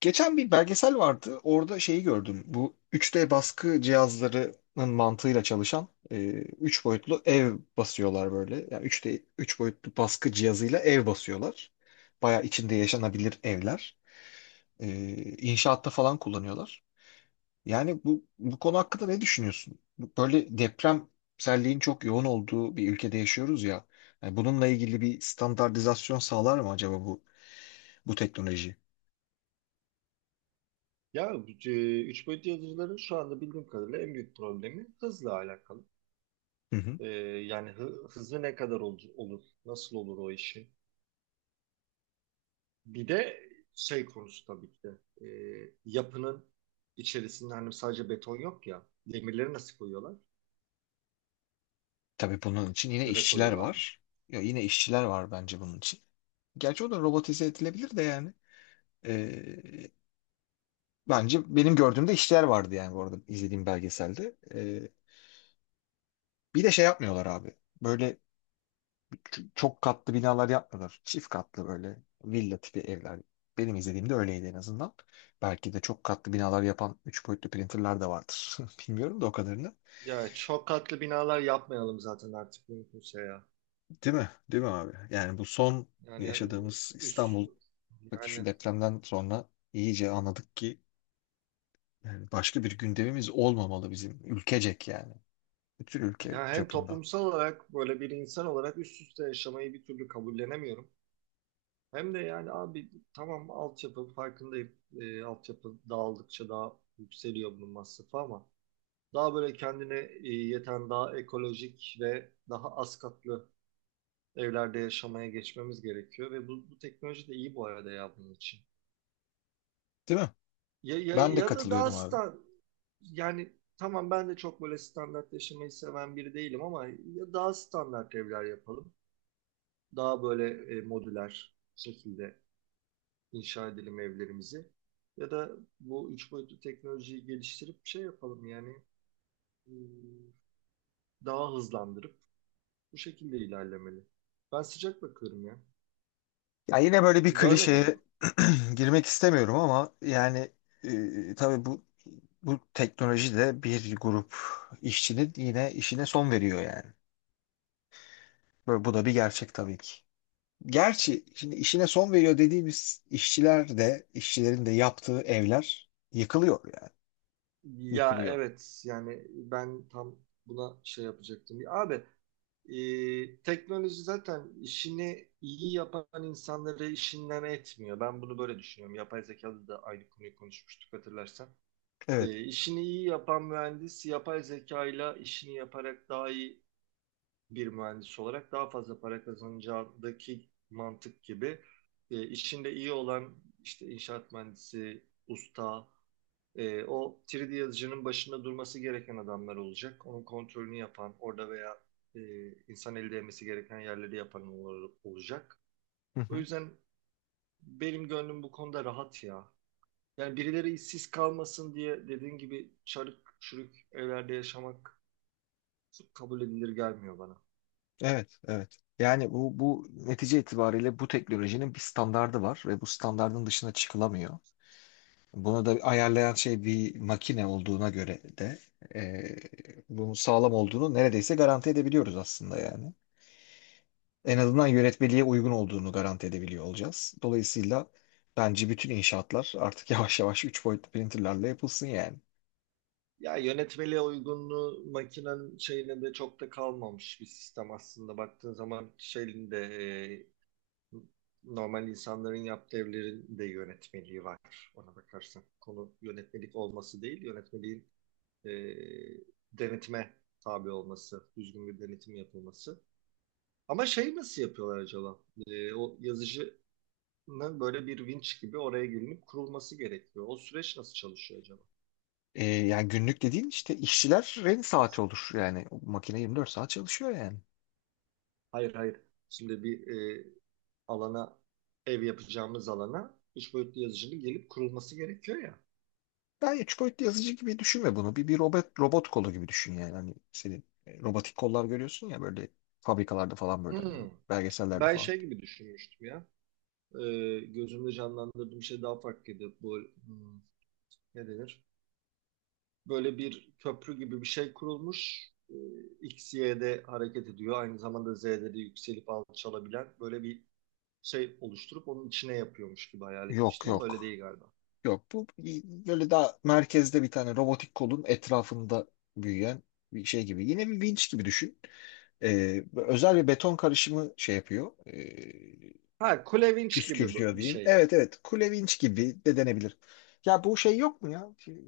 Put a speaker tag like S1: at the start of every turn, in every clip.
S1: Geçen bir belgesel vardı. Orada şeyi gördüm. Bu 3D baskı cihazlarının mantığıyla çalışan 3 boyutlu ev basıyorlar böyle. Yani 3D 3 boyutlu baskı cihazıyla ev basıyorlar. Baya içinde yaşanabilir evler. E, inşaatta falan kullanıyorlar. Yani bu konu hakkında ne düşünüyorsun? Böyle depremselliğin çok yoğun olduğu bir ülkede yaşıyoruz ya. Yani bununla ilgili bir standartizasyon sağlar mı acaba bu bu teknoloji?
S2: Ya üç boyutlu yazıcıların şu anda bildiğim kadarıyla en büyük problemi hızla alakalı.
S1: Hı hı.
S2: E, yani hızı ne kadar olur, nasıl olur o işin. Bir de şey konusu tabii ki de yapının içerisinde hani sadece beton yok ya demirleri nasıl koyuyorlar
S1: Tabii bunun için yine
S2: ya da
S1: işçiler
S2: koyuyorlar mı?
S1: var. Ya yine işçiler var bence bunun için. Gerçi o da robotize edilebilir de yani. Ee, bence benim gördüğümde işçiler vardı yani bu arada izlediğim belgeselde. Bir de şey yapmıyorlar abi. Böyle çok katlı binalar yapmıyorlar. Çift katlı böyle villa tipi evler. Benim izlediğimde öyleydi en azından. Belki de çok katlı binalar yapan üç boyutlu printerlar da vardır. Bilmiyorum da o kadarını.
S2: Ya çok katlı binalar yapmayalım zaten artık mümkünse ya.
S1: Değil mi? Değil mi abi? Yani bu son
S2: Yani
S1: yaşadığımız
S2: üst
S1: İstanbul, bak şu
S2: yani
S1: depremden sonra iyice anladık ki yani başka bir gündemimiz olmamalı bizim ülkecek yani. Bütün ülke
S2: ya hem
S1: çapında.
S2: toplumsal olarak böyle bir insan olarak üst üste yaşamayı bir türlü kabullenemiyorum. Hem de yani abi tamam altyapı farkındayım. Altyapı dağıldıkça daha yükseliyor bunun masrafı ama daha böyle kendine yeten daha ekolojik ve daha az katlı evlerde yaşamaya geçmemiz gerekiyor ve bu teknoloji de iyi bu arada ya bunun için.
S1: Değil mi?
S2: Ya, ya,
S1: Ben de
S2: ya da daha
S1: katılıyorum abi.
S2: stan yani tamam ben de çok böyle standart yaşamayı seven biri değilim ama ya daha standart evler yapalım. Daha böyle modüler şekilde inşa edelim evlerimizi. Ya da bu üç boyutlu teknolojiyi geliştirip bir şey yapalım yani e, daha hızlandırıp bu şekilde ilerlemeli. Ben sıcak bakıyorum ya.
S1: Ya yine böyle bir klişeye
S2: Görmedim.
S1: girmek istemiyorum ama yani tabii bu teknoloji de bir grup işçinin yine işine son veriyor yani. Böyle, bu da bir gerçek tabii ki. Gerçi şimdi işine son veriyor dediğimiz işçiler de işçilerin de yaptığı evler yıkılıyor yani.
S2: Ya
S1: Yıkılıyor.
S2: evet yani ben tam buna şey yapacaktım. Ya abi, teknoloji zaten işini iyi yapan insanları işinden etmiyor. Ben bunu böyle düşünüyorum. Yapay zekada da aynı konuyu konuşmuştuk hatırlarsan.
S1: Evet.
S2: E, işini iyi yapan mühendis yapay zeka ile işini yaparak daha iyi bir mühendis olarak daha fazla para kazanacağındaki mantık gibi işinde iyi olan işte inşaat mühendisi, usta, o 3D yazıcının başında durması gereken adamlar olacak. Onun kontrolünü yapan, orada veya e, insan eli değmesi gereken yerleri yapan olacak.
S1: Hı
S2: O
S1: hı.
S2: yüzden benim gönlüm bu konuda rahat ya. Yani birileri işsiz kalmasın diye dediğin gibi çarık çürük evlerde yaşamak kabul edilir gelmiyor bana.
S1: Evet, evet. Yani bu, bu netice itibariyle bu teknolojinin bir standardı var ve bu standardın dışına çıkılamıyor. Bunu da ayarlayan şey bir makine olduğuna göre de bunun sağlam olduğunu neredeyse garanti edebiliyoruz aslında yani. En azından yönetmeliğe uygun olduğunu garanti edebiliyor olacağız. Dolayısıyla bence bütün inşaatlar artık yavaş yavaş 3 boyutlu printerlerle yapılsın yani.
S2: Ya yönetmeliğe uygunluğu makinenin şeyine de çok da kalmamış bir sistem aslında. Baktığın zaman şeyin de e, normal insanların yaptığı evlerin de yönetmeliği var ona bakarsan. Konu yönetmelik olması değil, yönetmeliğin e, denetime tabi olması, düzgün bir denetim yapılması. Ama şey nasıl yapıyorlar acaba? O yazıcı böyle bir vinç gibi oraya gelinip kurulması gerekiyor. O süreç nasıl çalışıyor acaba?
S1: Yani günlük dediğin işte işçilerin saati olur. Yani o makine 24 saat çalışıyor yani.
S2: Hayır, hayır. Şimdi bir e, alana, ev yapacağımız alana üç boyutlu yazıcının gelip kurulması gerekiyor ya.
S1: Ben üç boyutlu yazıcı gibi düşünme bunu. Bir robot, robot kolu gibi düşün yani. Hani senin robotik kollar görüyorsun ya böyle fabrikalarda falan böyle hani
S2: Hmm.
S1: belgesellerde
S2: Ben
S1: falan.
S2: şey gibi düşünmüştüm ya. E, gözümde canlandırdığım şey daha farklıydı. Bu hmm, ne denir? Böyle bir köprü gibi bir şey kurulmuş. X, Y'de hareket ediyor. Aynı zamanda Z'de de yükselip alçalabilen böyle bir şey oluşturup onun içine yapıyormuş gibi hayal
S1: Yok
S2: etmiştim ama öyle
S1: yok.
S2: değil galiba.
S1: Yok, bu böyle daha merkezde bir tane robotik kolun etrafında büyüyen bir şey gibi. Yine bir vinç gibi düşün. Özel bir beton karışımı şey yapıyor.
S2: Ha, Kulevinç gibi
S1: Püskürtüyor
S2: bir
S1: diyeyim.
S2: şey.
S1: Evet, evet kule vinç gibi de denebilir. Ya bu şey yok mu ya? Şey,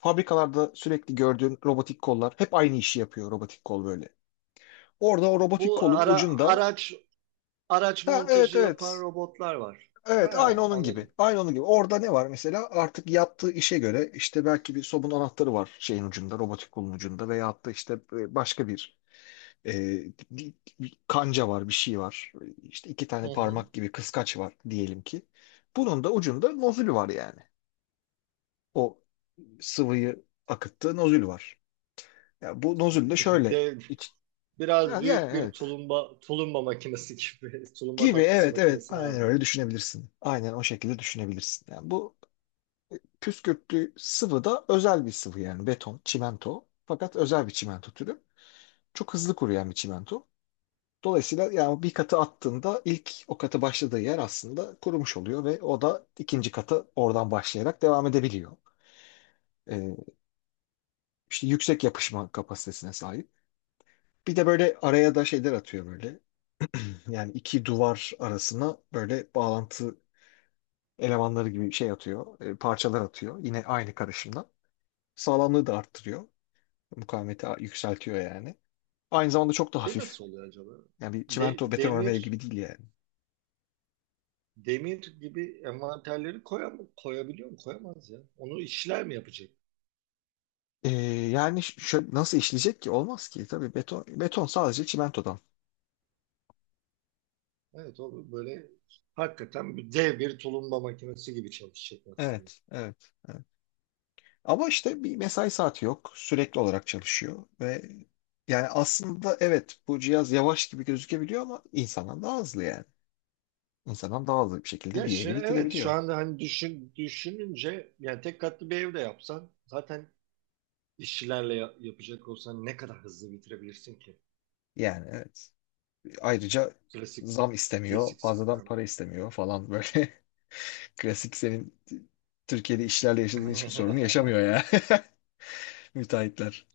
S1: fabrikalarda sürekli gördüğün robotik kollar hep aynı işi yapıyor robotik kol böyle. Orada o robotik
S2: Bu
S1: kolun ucunda,
S2: araç
S1: ha evet
S2: montajı yapan
S1: evet.
S2: robotlar var.
S1: Evet, aynı
S2: Ha,
S1: onun gibi.
S2: anladım.
S1: Aynı onun gibi. Orada ne var mesela? Artık yaptığı işe göre işte belki bir sobun anahtarı var şeyin ucunda, robotik kolun ucunda veyahut da işte başka bir e, kanca var, bir şey var. İşte iki
S2: Hı
S1: tane
S2: hı.
S1: parmak gibi kıskaç var diyelim ki. Bunun da ucunda nozül var yani. O sıvıyı akıttığı nozül var. Ya bu nozül de şöyle
S2: Dev, biraz
S1: yani yani
S2: büyük bir
S1: evet.
S2: tulumba makinesi gibi tulumba
S1: Gibi,
S2: tatlısı
S1: evet evet
S2: makinesini
S1: aynen öyle
S2: andırıyor.
S1: düşünebilirsin. Aynen o şekilde düşünebilirsin. Yani bu püskürtlü sıvı da özel bir sıvı, yani beton, çimento. Fakat özel bir çimento türü. Çok hızlı kuruyan bir çimento. Dolayısıyla yani bir katı attığında ilk o katı başladığı yer aslında kurumuş oluyor ve o da ikinci katı oradan başlayarak devam edebiliyor. Ee, işte yüksek yapışma kapasitesine sahip. Bir de böyle araya da şeyler atıyor böyle. Yani iki duvar arasına böyle bağlantı elemanları gibi şey atıyor, parçalar atıyor. Yine aynı karışımdan. Sağlamlığı da arttırıyor. Mukavemeti yükseltiyor yani. Aynı zamanda çok da
S2: Şey
S1: hafif.
S2: nasıl oluyor acaba?
S1: Yani bir çimento
S2: De-
S1: beton örme
S2: demir
S1: gibi değil yani.
S2: demir gibi envanterleri koyabiliyor mu? Koyamaz ya. Onu işçiler mi yapacak?
S1: Ee, yani şöyle nasıl işleyecek ki? Olmaz ki. Tabii beton, beton sadece çimentodan.
S2: Evet, o böyle hakikaten bir dev, bir tulumba makinesi gibi çalışacak aslında.
S1: Evet, evet, evet. Ama işte bir mesai saati yok. Sürekli olarak çalışıyor ve yani aslında evet bu cihaz yavaş gibi gözükebiliyor ama insandan daha hızlı yani. İnsandan daha hızlı bir şekilde
S2: Ya,
S1: bir evi
S2: evet, şu
S1: bitirebiliyor.
S2: anda hani düşününce yani tek katlı bir evde yapsan zaten işçilerle yapacak olsan ne kadar hızlı bitirebilirsin ki?
S1: Yani evet. Ayrıca
S2: Klasik
S1: zam istemiyor,
S2: klasik
S1: fazladan
S2: sistemle.
S1: para istemiyor falan böyle. Klasik senin Türkiye'de işlerle yaşadığın hiçbir sorunu yaşamıyor ya. Müteahhitler.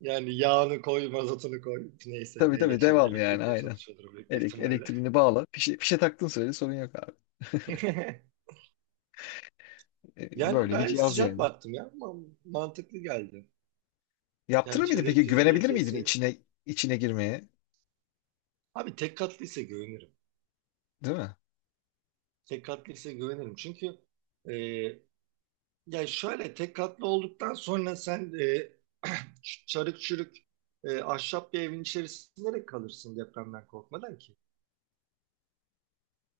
S2: Yani yağını koy, mazotunu koy. Neyse
S1: Tabii
S2: neyle
S1: tabii
S2: çalışıyor,
S1: devam yani
S2: elektrikle
S1: aynen.
S2: çalışıyordur büyük bir ihtimalle.
S1: Elektriğini bağla. Fişe taktığın sürece sorun yok abi.
S2: Yani
S1: Böyle bir
S2: ben
S1: cihaz
S2: sıcak
S1: yani.
S2: baktım ya. Mantıklı geldi.
S1: Yaptırır
S2: Yani
S1: mıydın
S2: şeyleri
S1: peki? Güvenebilir miydin
S2: fizibilitesi.
S1: içine içine girmeye?
S2: Abi tek katlıysa güvenirim.
S1: Değil mi?
S2: Tek katlı ise güvenirim. Çünkü e, ya şöyle tek katlı olduktan sonra sen çarık çürük ahşap bir evin içerisinde de kalırsın depremden korkmadan ki.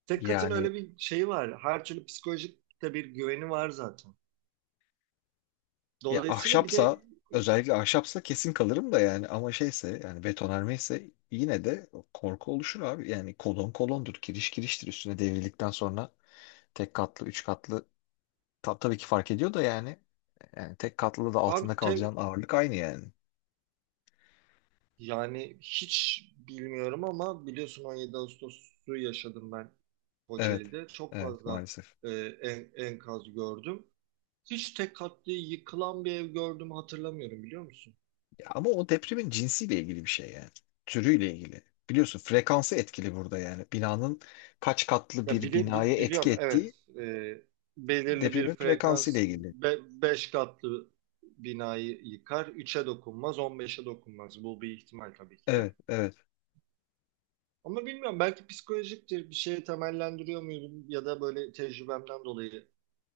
S2: Tek katın
S1: Yani
S2: öyle bir şeyi var. Her türlü psikolojik de bir güveni var zaten.
S1: ya
S2: Dolayısıyla bir de
S1: ahşapsa, özellikle ahşapsa kesin kalırım da yani ama şeyse, yani betonarme ise yine de korku oluşur abi. Yani kolon kolondur, kiriş kiriştir üstüne devrildikten sonra. Tek katlı, üç katlı, tabii ki fark ediyor da yani. Yani tek katlı da
S2: abi
S1: altında kalacağın ağırlık aynı yani.
S2: yani hiç bilmiyorum ama biliyorsun 17 Ağustos'u yaşadım ben
S1: Evet.
S2: Kocaeli'de. Çok
S1: Evet
S2: fazla
S1: maalesef.
S2: e, enkaz gördüm. Hiç tek katlı yıkılan bir ev gördüğümü hatırlamıyorum, biliyor musun?
S1: Ya ama o depremin cinsiyle ilgili bir şey yani. Türüyle ilgili. Biliyorsun frekansı etkili burada yani. Binanın kaç katlı
S2: Ya
S1: bir binaya etki
S2: biliyorum,
S1: ettiği
S2: evet. Belirli
S1: depremin
S2: bir
S1: frekansıyla
S2: frekans
S1: ilgili.
S2: 5 katlı binayı yıkar, 3'e dokunmaz, 15'e dokunmaz, bu bir ihtimal tabii ki de.
S1: Evet, evet.
S2: Ama bilmiyorum, belki psikolojiktir, bir şeye temellendiriyor muyum ya da böyle tecrübemden dolayı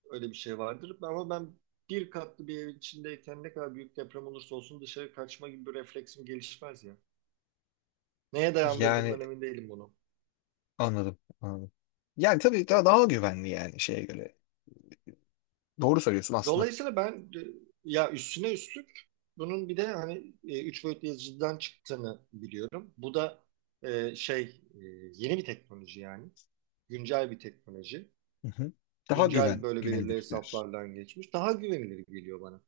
S2: öyle bir şey vardır. Ama ben bir katlı bir evin içindeyken ne kadar büyük deprem olursa olsun dışarı kaçma gibi bir refleksim gelişmez ya. Neye
S1: Yani
S2: dayandırdığımdan emin değilim bunu.
S1: anladım, anladım. Yani tabii daha güvenli yani şeye göre. Doğru söylüyorsun aslında.
S2: Dolayısıyla ben ya üstüne üstlük bunun bir de hani üç boyutlu yazıcıdan çıktığını biliyorum. Bu da şey e, yeni bir teknoloji yani. Güncel bir teknoloji.
S1: Hı hı. Daha
S2: Güncel böyle belirli
S1: güvenilir diyorsun.
S2: hesaplardan geçmiş. Daha güvenilir geliyor bana.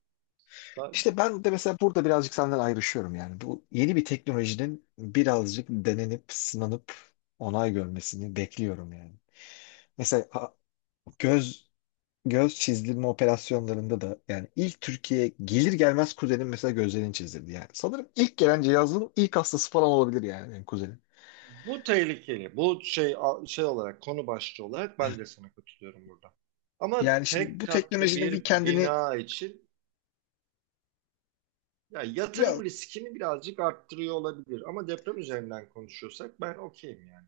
S2: Da-
S1: İşte ben de mesela burada birazcık senden ayrışıyorum yani. Bu yeni bir teknolojinin birazcık denenip, sınanıp onay görmesini bekliyorum yani. Mesela göz, göz çizdirme operasyonlarında da yani ilk Türkiye'ye gelir gelmez kuzenim mesela gözlerini çizdirdi yani. Sanırım ilk gelen cihazın ilk hastası falan olabilir yani benim kuzenim.
S2: bu tehlikeli. Bu şey olarak, konu başlığı olarak ben de sana katılıyorum burada. Ama
S1: Yani şimdi
S2: tek
S1: bu
S2: katlı
S1: teknolojinin bir
S2: bir
S1: kendini,
S2: bina için ya
S1: ya
S2: yatırım riskini birazcık arttırıyor olabilir. Ama deprem üzerinden konuşuyorsak ben okeyim yani.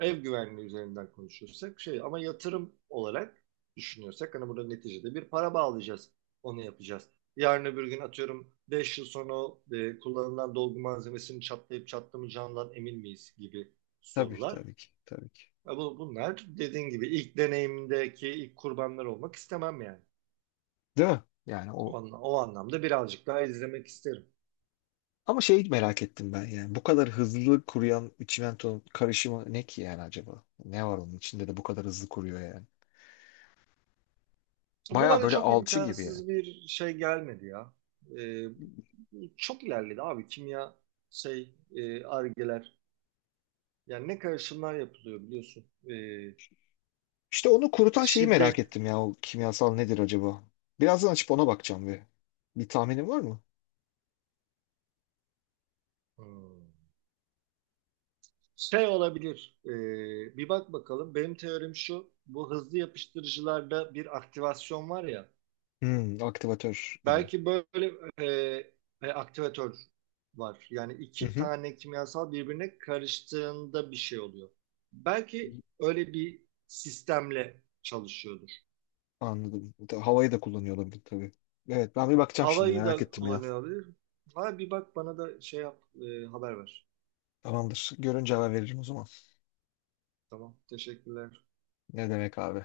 S2: Ev güvenliği üzerinden konuşursak şey, ama yatırım olarak düşünüyorsak hani burada neticede bir para bağlayacağız. Onu yapacağız. Yarın öbür gün, atıyorum 5 yıl sonra, kullanılan dolgu malzemesinin çatlayıp çatlamayacağından emin miyiz gibi
S1: tabii
S2: sorular.
S1: tabii ki tabii ki.
S2: Ya bunlar dediğin gibi ilk deneyimdeki ilk kurbanlar olmak istemem yani.
S1: Değil mi? Yani o
S2: O anlamda birazcık daha izlemek isterim.
S1: ama şeyi merak ettim ben yani. Bu kadar hızlı kuruyan çimentonun karışımı ne ki yani acaba? Ne var onun içinde de bu kadar hızlı kuruyor yani?
S2: Bu
S1: Baya
S2: bana
S1: böyle
S2: çok
S1: alçı gibi yani.
S2: imkansız bir şey gelmedi ya. E, çok ilerledi abi, kimya, şey, argeler. Yani ne karışımlar yapılıyor biliyorsun. Ee,
S1: İşte onu kurutan şeyi merak
S2: şiddet.
S1: ettim ya. O kimyasal nedir acaba? Birazdan açıp ona bakacağım bir. Bir tahminin var mı?
S2: Hmm. Şey olabilir. Bir bak bakalım. Benim teorim şu. Bu hızlı yapıştırıcılarda bir aktivasyon var ya.
S1: Hmm, aktivatör gibi.
S2: Belki böyle e, aktivatör var. Yani
S1: Hı
S2: iki
S1: hı.
S2: tane kimyasal birbirine karıştığında bir şey oluyor. Belki öyle bir sistemle çalışıyordur.
S1: Anladım. Havayı da kullanıyor olabilir tabii. Evet ben bir bakacağım şimdi
S2: Havayı
S1: merak
S2: da
S1: ettim ya.
S2: kullanıyor olabilir. Ha, bir bak bana da şey yap, haber ver.
S1: Tamamdır. Görünce haber veririm o zaman.
S2: Tamam, teşekkürler.
S1: Ne demek abi?